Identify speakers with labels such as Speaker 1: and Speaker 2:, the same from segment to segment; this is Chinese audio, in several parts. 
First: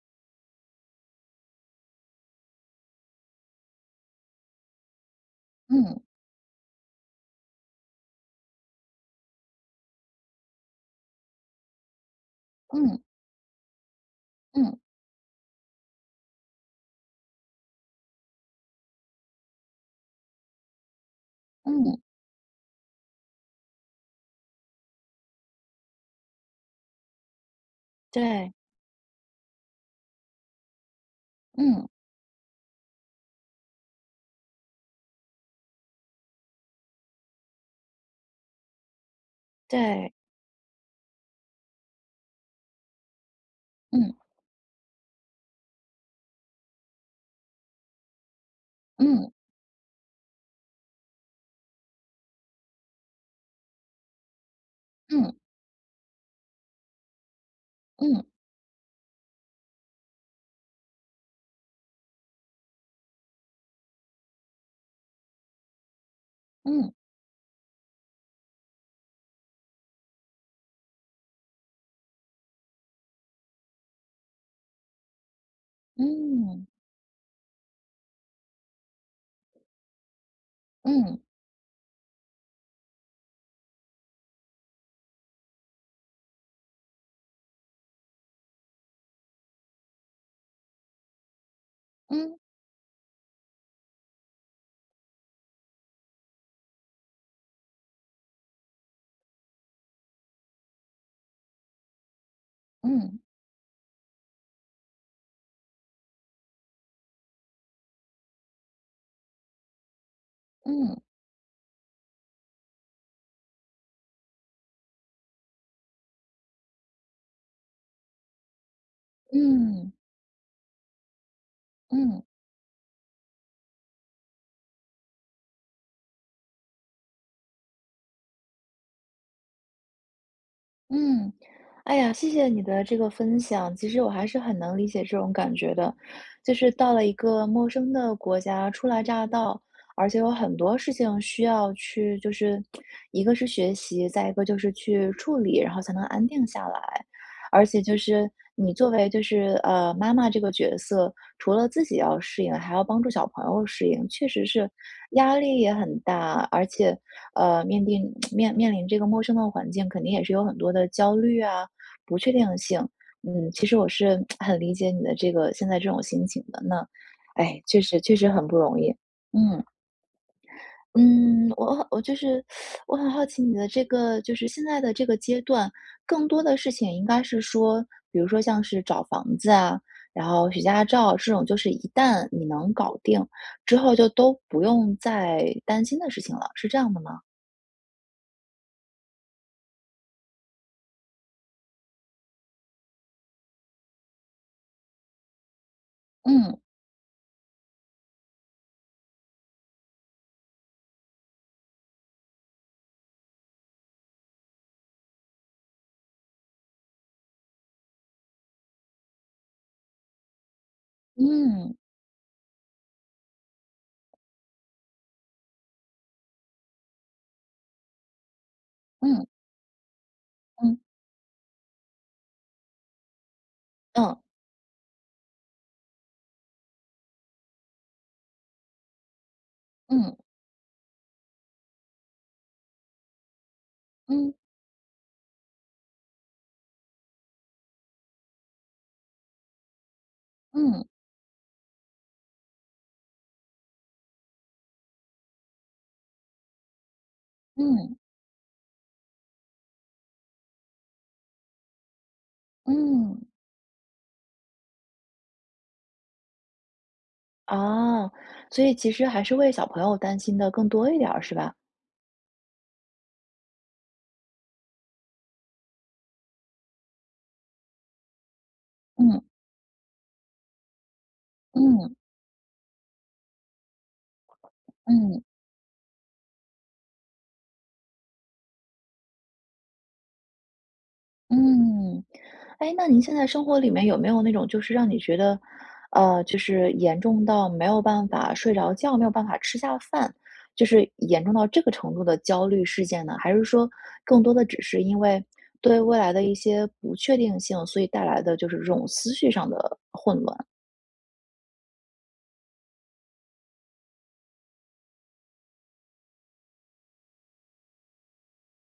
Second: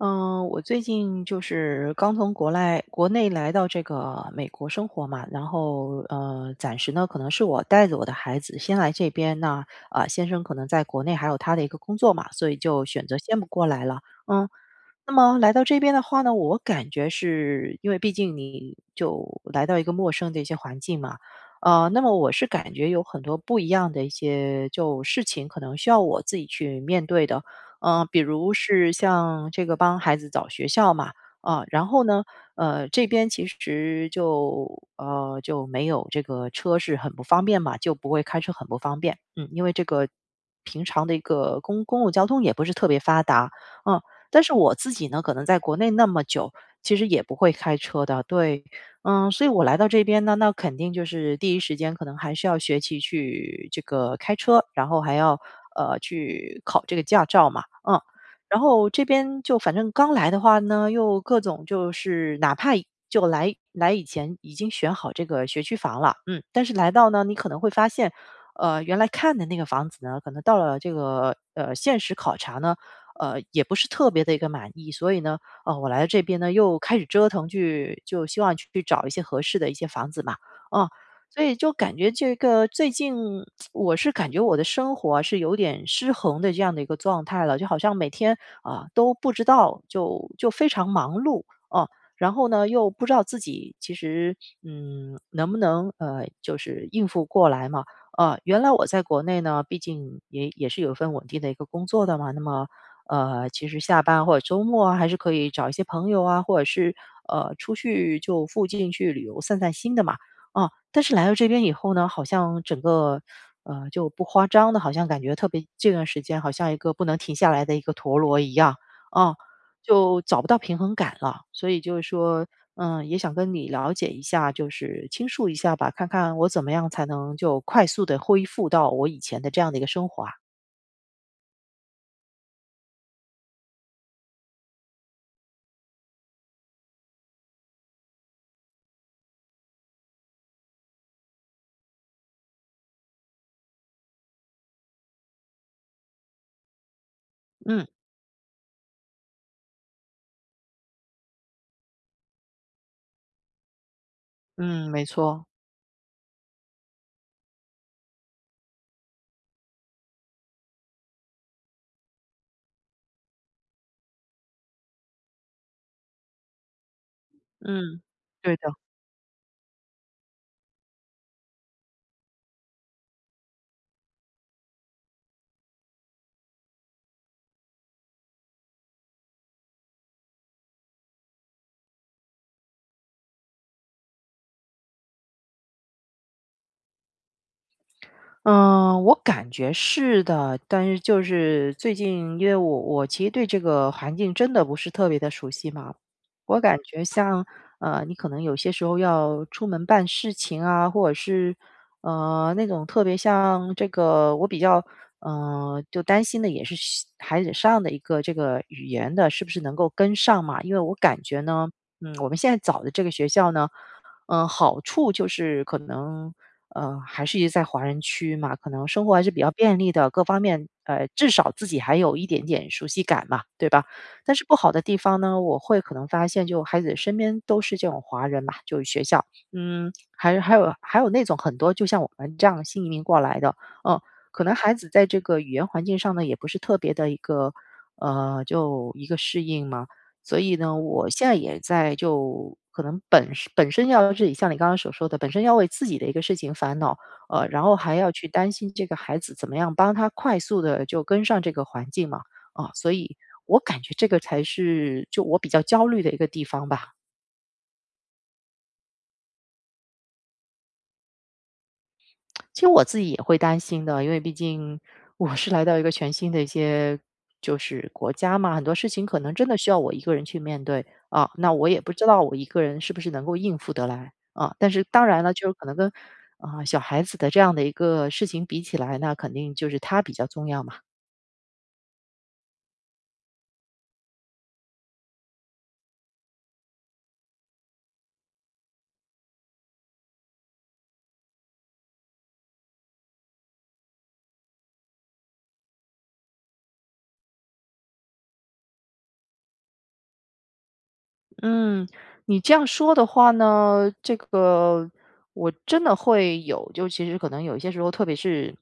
Speaker 1: 嗯，我最近就是刚从国内来到这个美国生活嘛，然
Speaker 2: 嗯
Speaker 1: 后暂时呢可能是我带着我的孩子先来这边，那先生可能在国内还有他的一个工作嘛，所以就
Speaker 2: 嗯
Speaker 1: 选择先不过来了。嗯，
Speaker 2: 嗯
Speaker 1: 那么来到这边的话呢，我感觉是因为毕竟你就来到一个陌生的一些环境嘛，
Speaker 2: 嗯，
Speaker 1: 那么我是感觉有很多不一样的一些就事情，可能需要我自己去面对的，比如
Speaker 2: 对，
Speaker 1: 是像这个帮孩子找学校嘛，然
Speaker 2: 嗯
Speaker 1: 后呢，这边其实就没有这个车是很不方便嘛，就不会开车很不方便，因为这个
Speaker 2: 对，
Speaker 1: 平常的一个公共交通也不是特别发达，嗯、
Speaker 2: 嗯
Speaker 1: 但是我自己呢，可能在国内那么久，其实也不会开车的，对。
Speaker 2: 嗯
Speaker 1: 所以我来到这边呢，那肯定就是第一时间可能还是要学习去这个开车，然后还
Speaker 2: 嗯
Speaker 1: 要去考这个驾照嘛，
Speaker 2: 嗯
Speaker 1: 然后这边就反正刚来的话呢，又各种就是哪怕就来以前已经选好这个学区房了，但是来
Speaker 2: 嗯
Speaker 1: 到呢，你可能会发现，原来看的那个房子呢，可能到了这个现实考察呢，也不是特别的一个满意。所以呢，我来这边呢，
Speaker 2: 嗯
Speaker 1: 又开始折腾去就希望去找一些合适的一些房子嘛，啊，
Speaker 2: 嗯
Speaker 1: 所以就感觉这个最近我是感觉我的生活啊是有点失衡的这样的一个状态了，就好像每天，啊，都不知道就非常忙碌，哦，然
Speaker 2: 嗯
Speaker 1: 后呢，又不知道自己其实，能不能，就是应付过来嘛。啊，原来我在国内呢，毕竟也是有一份稳定的一个工作的嘛，那么
Speaker 2: 嗯
Speaker 1: 其实下班或者周末啊，还是可以找一些朋友啊，或者是出去就附近去旅游散散心的嘛。啊，
Speaker 2: 嗯
Speaker 1: 但是来到这边以后呢，好像整个就不夸张的，好像感觉特别这段时间好像一个不能停下来的一个陀螺一样啊，
Speaker 2: 嗯
Speaker 1: 就找不到平衡感了。所以就是
Speaker 2: 嗯。
Speaker 1: 说，也想跟你了解一下，就是倾诉一下吧，看看我怎么样才能就快速的恢复到我以前的这样的一个生活啊。
Speaker 2: 嗯，哎呀，谢谢你的这个分享。其实我还是很能理解这种感觉的，就是到了一个陌生的国家，初来乍到，而且有很多事情需要去，就是一个是学习，再一个就是去处理，然后才能安定下来。而且
Speaker 1: 嗯
Speaker 2: 就是你作为就是妈妈这个角色，除了自己要适应，还要帮助小朋友适应，确实是
Speaker 1: 嗯，没
Speaker 2: 压
Speaker 1: 错。
Speaker 2: 力也很大，而且面临这个陌生的环境，肯定也是有很多的焦虑啊、不确定性。嗯，其实我是很理解你的这个现在这种心情的。那，哎，确
Speaker 1: 嗯。
Speaker 2: 实确实很
Speaker 1: 对
Speaker 2: 不
Speaker 1: 的，
Speaker 2: 容易。嗯嗯，我很我就是我很好奇你的这个，就是现在的这个阶段，更多的事情应该是说，比如说像是找房子啊，然后许驾照这种，就是一旦你能搞定之后，就都不用再担心的事情了，是这样的吗？
Speaker 1: 嗯，我感觉是的，但是就是最近，因为我其实对这个环境真的不是特别的熟悉嘛，
Speaker 2: 嗯。
Speaker 1: 我感觉像，你可能有些时候要出门办事情啊，或者是，那种特别像这个我比较，就担心的也是西孩子上的一个这个语言的是不是能够跟上嘛。因为我感觉呢，
Speaker 2: 嗯
Speaker 1: 我们现在找的这个学校呢好处就是可能，还是在华人区嘛，可能生活还
Speaker 2: 嗯
Speaker 1: 是比较便利的，各方面，
Speaker 2: 嗯
Speaker 1: 至少自己还有一点点熟悉感嘛，对吧？
Speaker 2: 嗯
Speaker 1: 但是不好的地方呢，我会可能发现，就孩子身边都是这种华人嘛，就是学校，
Speaker 2: 嗯
Speaker 1: 还有那种很多就像我们这样新移民过来的，嗯，
Speaker 2: 嗯
Speaker 1: 可能孩子在这个语言环境上呢，也不是特别的一个，就一个适应嘛。所以呢，
Speaker 2: 嗯
Speaker 1: 我现在也在就可能本身要自己像你刚刚所说的，本身要为自己的一个事情烦恼，然后还
Speaker 2: 嗯
Speaker 1: 要去担心这个孩子怎么样帮他快速的就跟上这个环境嘛，啊，所以
Speaker 2: 嗯，
Speaker 1: 我感觉这个才是就我比较焦虑的一个地方吧。
Speaker 2: 哦，所以其实还是为小朋友担心的更多一点儿，是吧？
Speaker 1: 其实我自己也会担心的，因为毕竟我是来到一个全新的一些就是国家嘛，很多事情可
Speaker 2: 嗯
Speaker 1: 能真的需要我一个人去面对啊。那我也不
Speaker 2: 嗯
Speaker 1: 知道我一个人是不是能够应付得来啊。但是当然
Speaker 2: 嗯
Speaker 1: 了，就是可能跟小孩子的这样的一个事情比起来，那肯定就是他比较重要嘛。
Speaker 2: 嗯，哎，那您现在生活里面有没有那种就是让你觉得，就是严重到没有办法睡着觉，没有办法吃下饭，就是严重到这个程度的焦虑事件呢？还是说更多的只是因为对未来的一些不确定性，所以带来的就是这种思绪上的混乱？
Speaker 1: 嗯，你这样说的话呢，这个我真的会有，就其实可能有一些时候，特别是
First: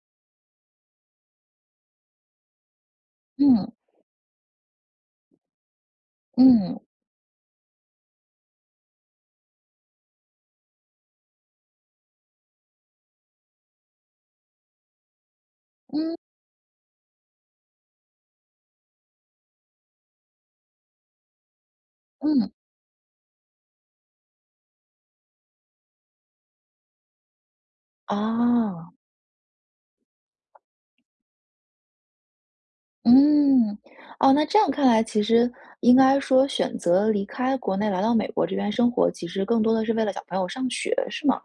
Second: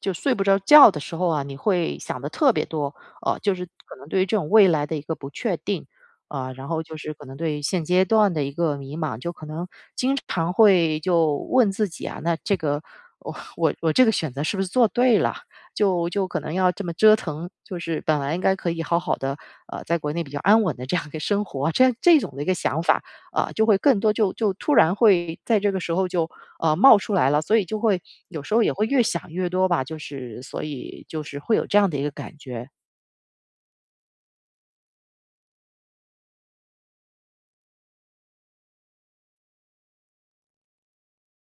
Speaker 1: 就睡不着觉的时候啊，你会想的特别多，就是
Speaker 2: 嗯
Speaker 1: 可能对于这种未来的一个不确定然
Speaker 2: 嗯
Speaker 1: 后就是可能对于现阶段的一个迷茫，就可能经常会就问自己啊，那这个我这个选择是不是做对了？就
Speaker 2: 嗯
Speaker 1: 就可能要这么折腾，就是本来应该可以好好的在国内比较安稳的这样一个生活啊，这种的一
Speaker 2: 嗯，
Speaker 1: 个想法，啊，就会更多就突然会在这个时候就冒出来了，所以就会有时候也会
Speaker 2: 啊。
Speaker 1: 越想越多吧，就是所以就是会有这样的一个感觉。
Speaker 2: 嗯，哦，那这样看来，其实应该说选择离开国内来到美国这边生活，其实更多的是为了小朋友上学，是吗？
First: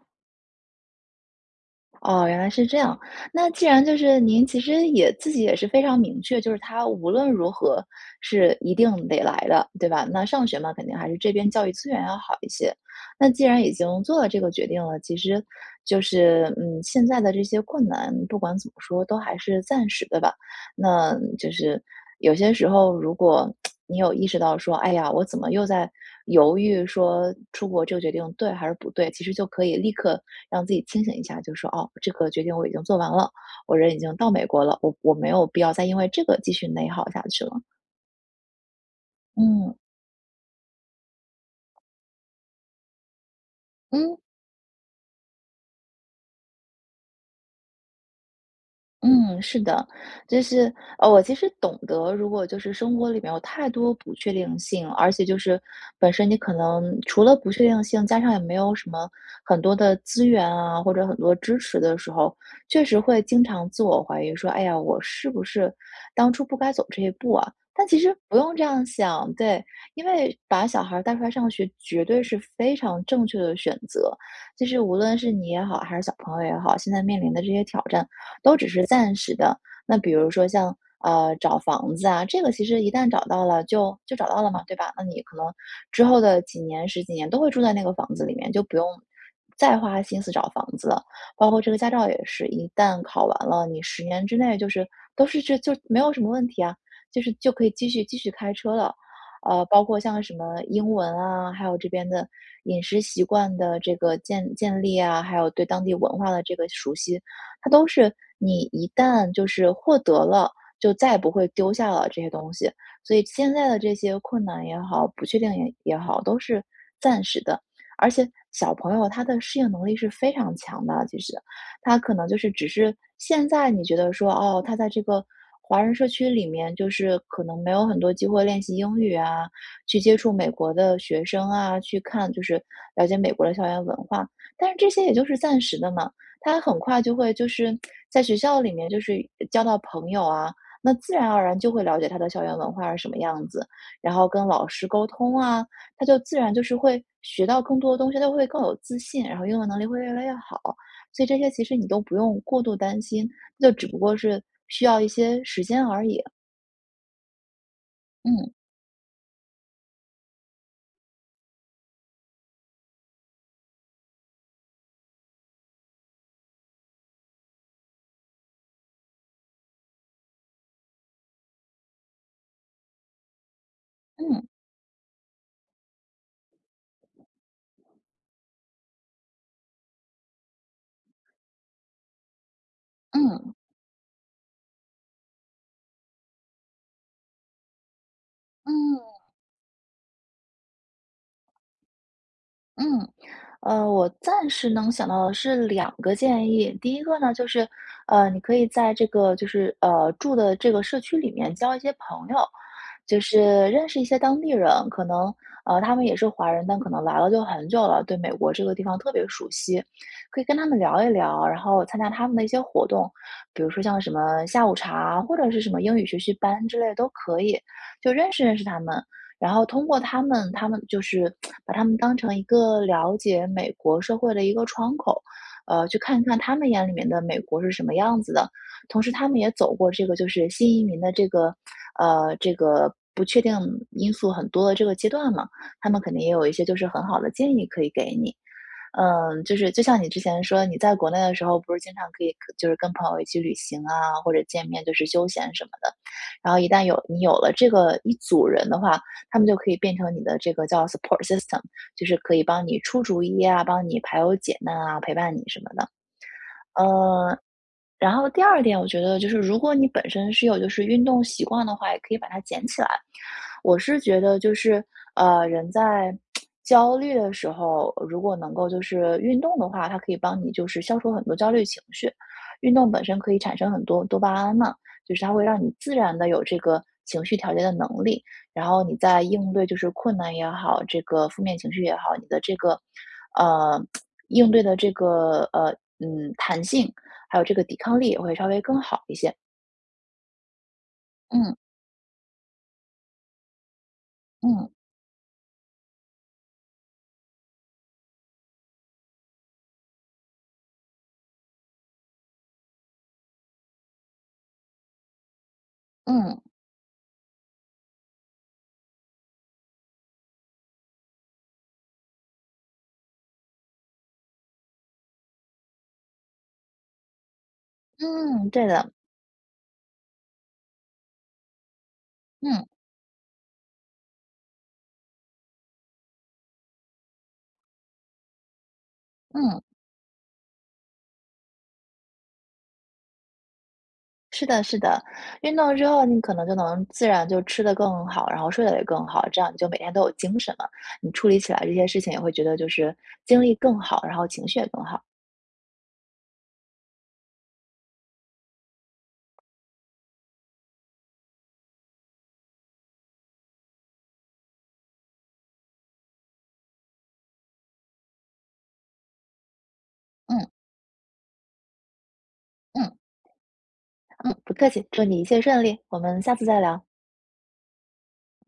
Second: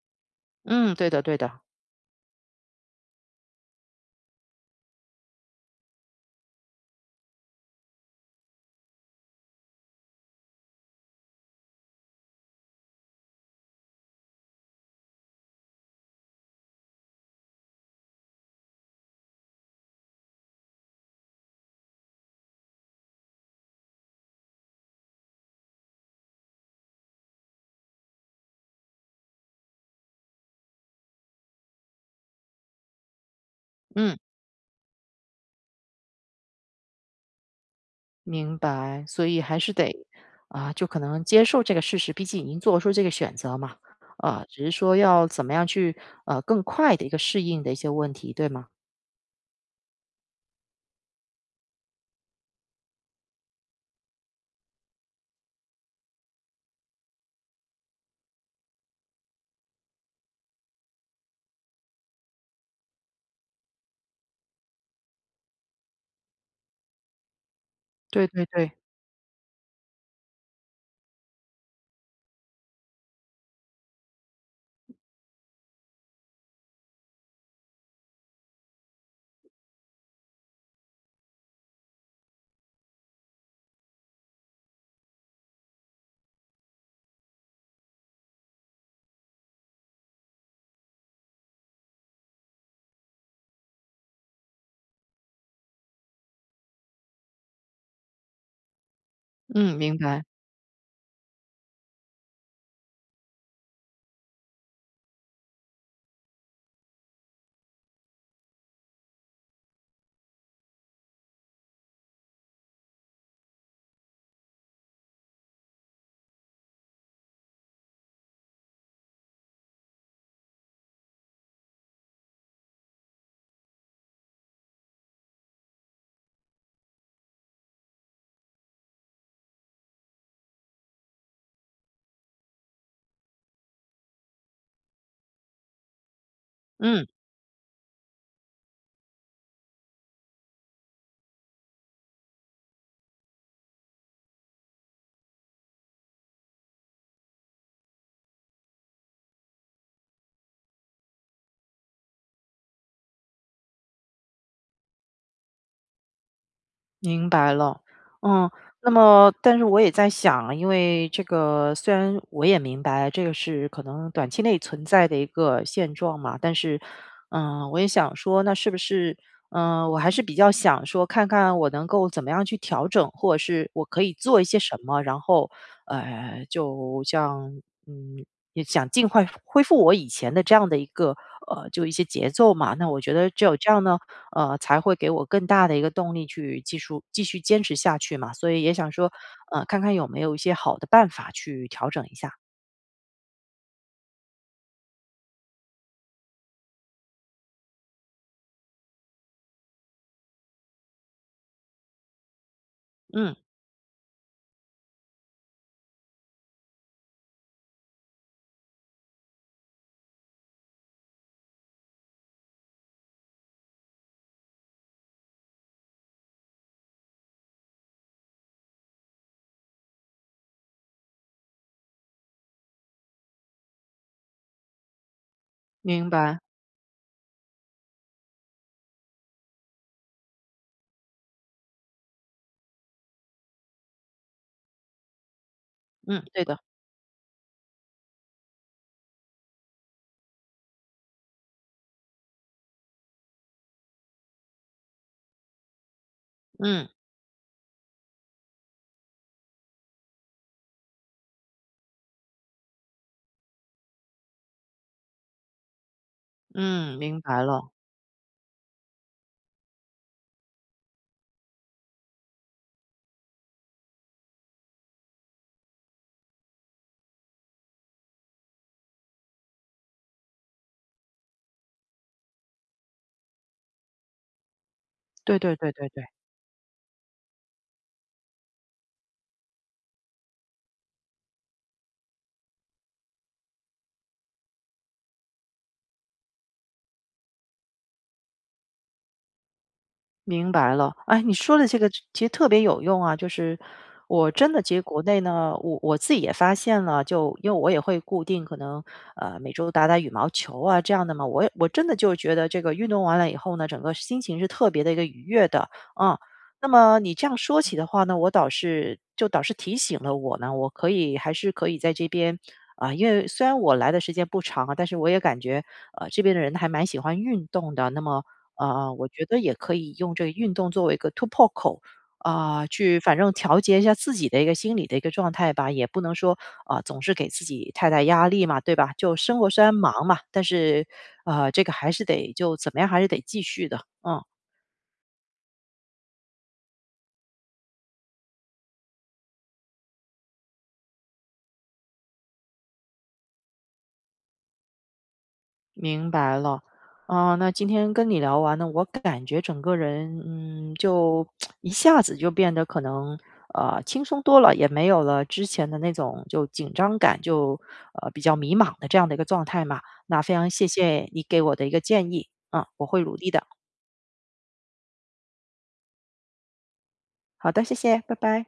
Speaker 1: 嗯，对的对的，
Speaker 2: 哦，原来是这样。那既然就是您其实也自己也是非常明确，就是他无论如何是一定得来的，对吧？那上学嘛，肯定还是这边教育资源要好一些。那既然已经做了这个决定了，其实就是现在的这些困难，不管怎么说，都还是暂时的吧。那就是有些时候，如果你有意识到说，哎呀，我怎么又在犹豫说出国这个决定对还是不对，其实就可以立刻让自己清醒一下，就说哦，这个决定我已经做完了，我人已经
Speaker 1: 嗯，
Speaker 2: 到美国了，我没有必要再因为这个继续内耗下去了。
Speaker 1: 明白，所以还是
Speaker 2: 嗯
Speaker 1: 得啊，就可能接受这个事实，毕竟已经做出这个选择嘛，
Speaker 2: 嗯。
Speaker 1: 啊，只是说要怎么样去更快的一个适应的一些问题，对吗？
Speaker 2: 嗯，是的，就是我其实懂得，如果就是生活里面有太多不确定性，而且就是本身你可能除了不确定性，加上也没有什么很多的资源啊，或者很多支持的时候，确实会经常自我怀疑，说，哎呀，我是不是当初不该走这一步啊？但其实
Speaker 1: 对
Speaker 2: 不
Speaker 1: 对
Speaker 2: 用这
Speaker 1: 对，
Speaker 2: 样想，对，因为把小孩儿带出来上学绝对是非常正确的选择，就是无论是你也好，还是小朋友也好，现在面临的这些挑战。都只是暂时的。那比如说像找房子啊，这个其实一旦找到了就找到了嘛，对吧？那你可能之后的几年、十几年都会住在那个房子里面，就不用再花心思找房子了。包括这个驾照也是，一旦考完了，你十年之内就是都是这就没有什么问题啊，就是就可以继续开车了。
Speaker 1: 嗯，
Speaker 2: 包
Speaker 1: 明
Speaker 2: 括像
Speaker 1: 白，
Speaker 2: 什么英文啊，还有这边的饮食习惯的这个建立啊，还有对当地文化的这个熟悉，它都是你一旦就是获得了，就再也不会丢下了这些东西。所以现在的这些困难也好，不确定也好，都是暂时的。而且小朋友他的适应能力是非常强的，其实他可能就是只是现在你觉得说，哦，他在这个华人社区里面，就是可能没有很多机会练习英语啊，去接触美国的学生啊，去看就是了解美国的校园文化，但是这些也就是暂时的嘛。他很快
Speaker 1: 嗯。
Speaker 2: 就会就是在学校里面就是交到朋友啊，那自然而然就会了解他的校园文化是什么样子，然后跟老师沟通啊，他就自然就是会学到更多的东西，他会更有自信，然后英文能力会越来越好。所以这些其实你都不用过度担心，就只不过是需要一些时间而已。
Speaker 1: 明白了，嗯，
Speaker 2: 嗯
Speaker 1: 那么但是我也在想，因为这个虽然我也明白这个是可能短期内存在的一个现状嘛，但是，我也想说，那是不是，我还是比较想说，看看我能够怎么样去调整，或者是我可以做一
Speaker 2: 嗯
Speaker 1: 些什么，然后，就像，嗯，也想尽快恢复我以前的这样的一个，就一些节奏嘛。那我觉得只
Speaker 2: 嗯。
Speaker 1: 有这样呢。才会给我更大的一个动力去继续坚持下去嘛。所以也想说，
Speaker 2: 嗯，
Speaker 1: 看看有没有一些好的办法去调整一下。
Speaker 2: 嗯，我暂时能想到的是两个建议。第一个呢，就是，你可以在这个就是，住的这个社区里面交一些朋友，就
Speaker 1: 嗯，
Speaker 2: 是认识一些当地人，可能，他们也是华人，但可能来了就很久了，对美国这个地方特别熟悉，可以跟他们聊一聊，然后参加他们的一些活动，比如说像什么下午茶或者是什么英语学习班之类的都可以，就认识认识他们。然后通过他们，他们就是把他们当成一个了解美国社会的一个窗口，去
Speaker 1: 明
Speaker 2: 看一看
Speaker 1: 白。
Speaker 2: 他们眼里面的美国是什么样子的。同时，他们也走过这个就是新移民的这个，这个不确定因素很多的这个阶段嘛，他们肯
Speaker 1: 嗯，
Speaker 2: 定也
Speaker 1: 对
Speaker 2: 有一
Speaker 1: 的。
Speaker 2: 些就是很好的建议可以给你。嗯，就是就像你之前说，你在国内的时候不是经常可以就是跟朋友一起旅行啊，或者见面就是休闲什么的。然后一旦
Speaker 1: 嗯，
Speaker 2: 你有了这个一组人的话，他们就可以变成你的这个叫 support system，就是可以帮你出主意啊，帮你排忧解难啊，陪伴你什么的。
Speaker 1: 嗯，明
Speaker 2: 嗯。
Speaker 1: 白了。
Speaker 2: 然后第二点，我觉得就是如果你本身是有就是运动习惯的话，也可以把它捡起来。我是觉得就是，人在焦虑的时候，如果能够就是运动的话，它可以帮你就是消除很多焦虑情绪。运动本身可以产生很多多巴胺嘛，就是它
Speaker 1: 对
Speaker 2: 会
Speaker 1: 对
Speaker 2: 让
Speaker 1: 对
Speaker 2: 你
Speaker 1: 对
Speaker 2: 自
Speaker 1: 对。
Speaker 2: 然的有这个情绪调节的能力。然后你在应对就是困难也好，这个负面情绪也好，你的这个，呃，应对的这个弹性还有这个抵抗力也会稍微更好一些。
Speaker 1: 明白了，哎，你
Speaker 2: 嗯
Speaker 1: 说的这个其实特别有用啊，就是我真的
Speaker 2: 嗯
Speaker 1: 其实国内呢，我自己也发现了，就因为我也会固定可能每周打打羽毛球啊这样的嘛，我真的就觉得这个运动完了以后呢，整个心情是特别的一个愉悦的，啊。
Speaker 2: 嗯
Speaker 1: 那么你这样说起的话呢，我倒是提醒了我呢，我可以还是可以在这边因为虽然我来的时间不长啊，但是我也感觉这边的人还蛮喜欢运动的，那么。
Speaker 2: 嗯，对
Speaker 1: 啊，
Speaker 2: 的，
Speaker 1: 我觉得也可以用这个运动作为一个突破口，
Speaker 2: 嗯
Speaker 1: 去反正调节一下自己的一个心理的一个状态吧，也不能说总是给自己太大压力嘛，对吧？就生活
Speaker 2: 嗯，
Speaker 1: 虽然忙嘛，但是啊，这个还是得就怎么样，还是得继续的，嗯。
Speaker 2: 是的是的，运动之后你可能就能自然就吃得更好，然后睡得也更好，这样你就每天都有精神了，你处理起来这些事情也会觉得就是精力更好，然后情绪也更好。
Speaker 1: 明白了，啊，那今天跟你聊完呢，我感觉整个人，就一下子就变得可能，轻松多了，也没有了之前的那种就紧张感，就比较迷茫的这样的一个状态嘛。那非常
Speaker 2: 嗯
Speaker 1: 谢谢你给我的一个建议，啊，我
Speaker 2: 嗯
Speaker 1: 会努力的。
Speaker 2: 嗯，不客气，祝你一切顺利，我们下次再聊。
Speaker 1: 好的，谢谢，拜拜。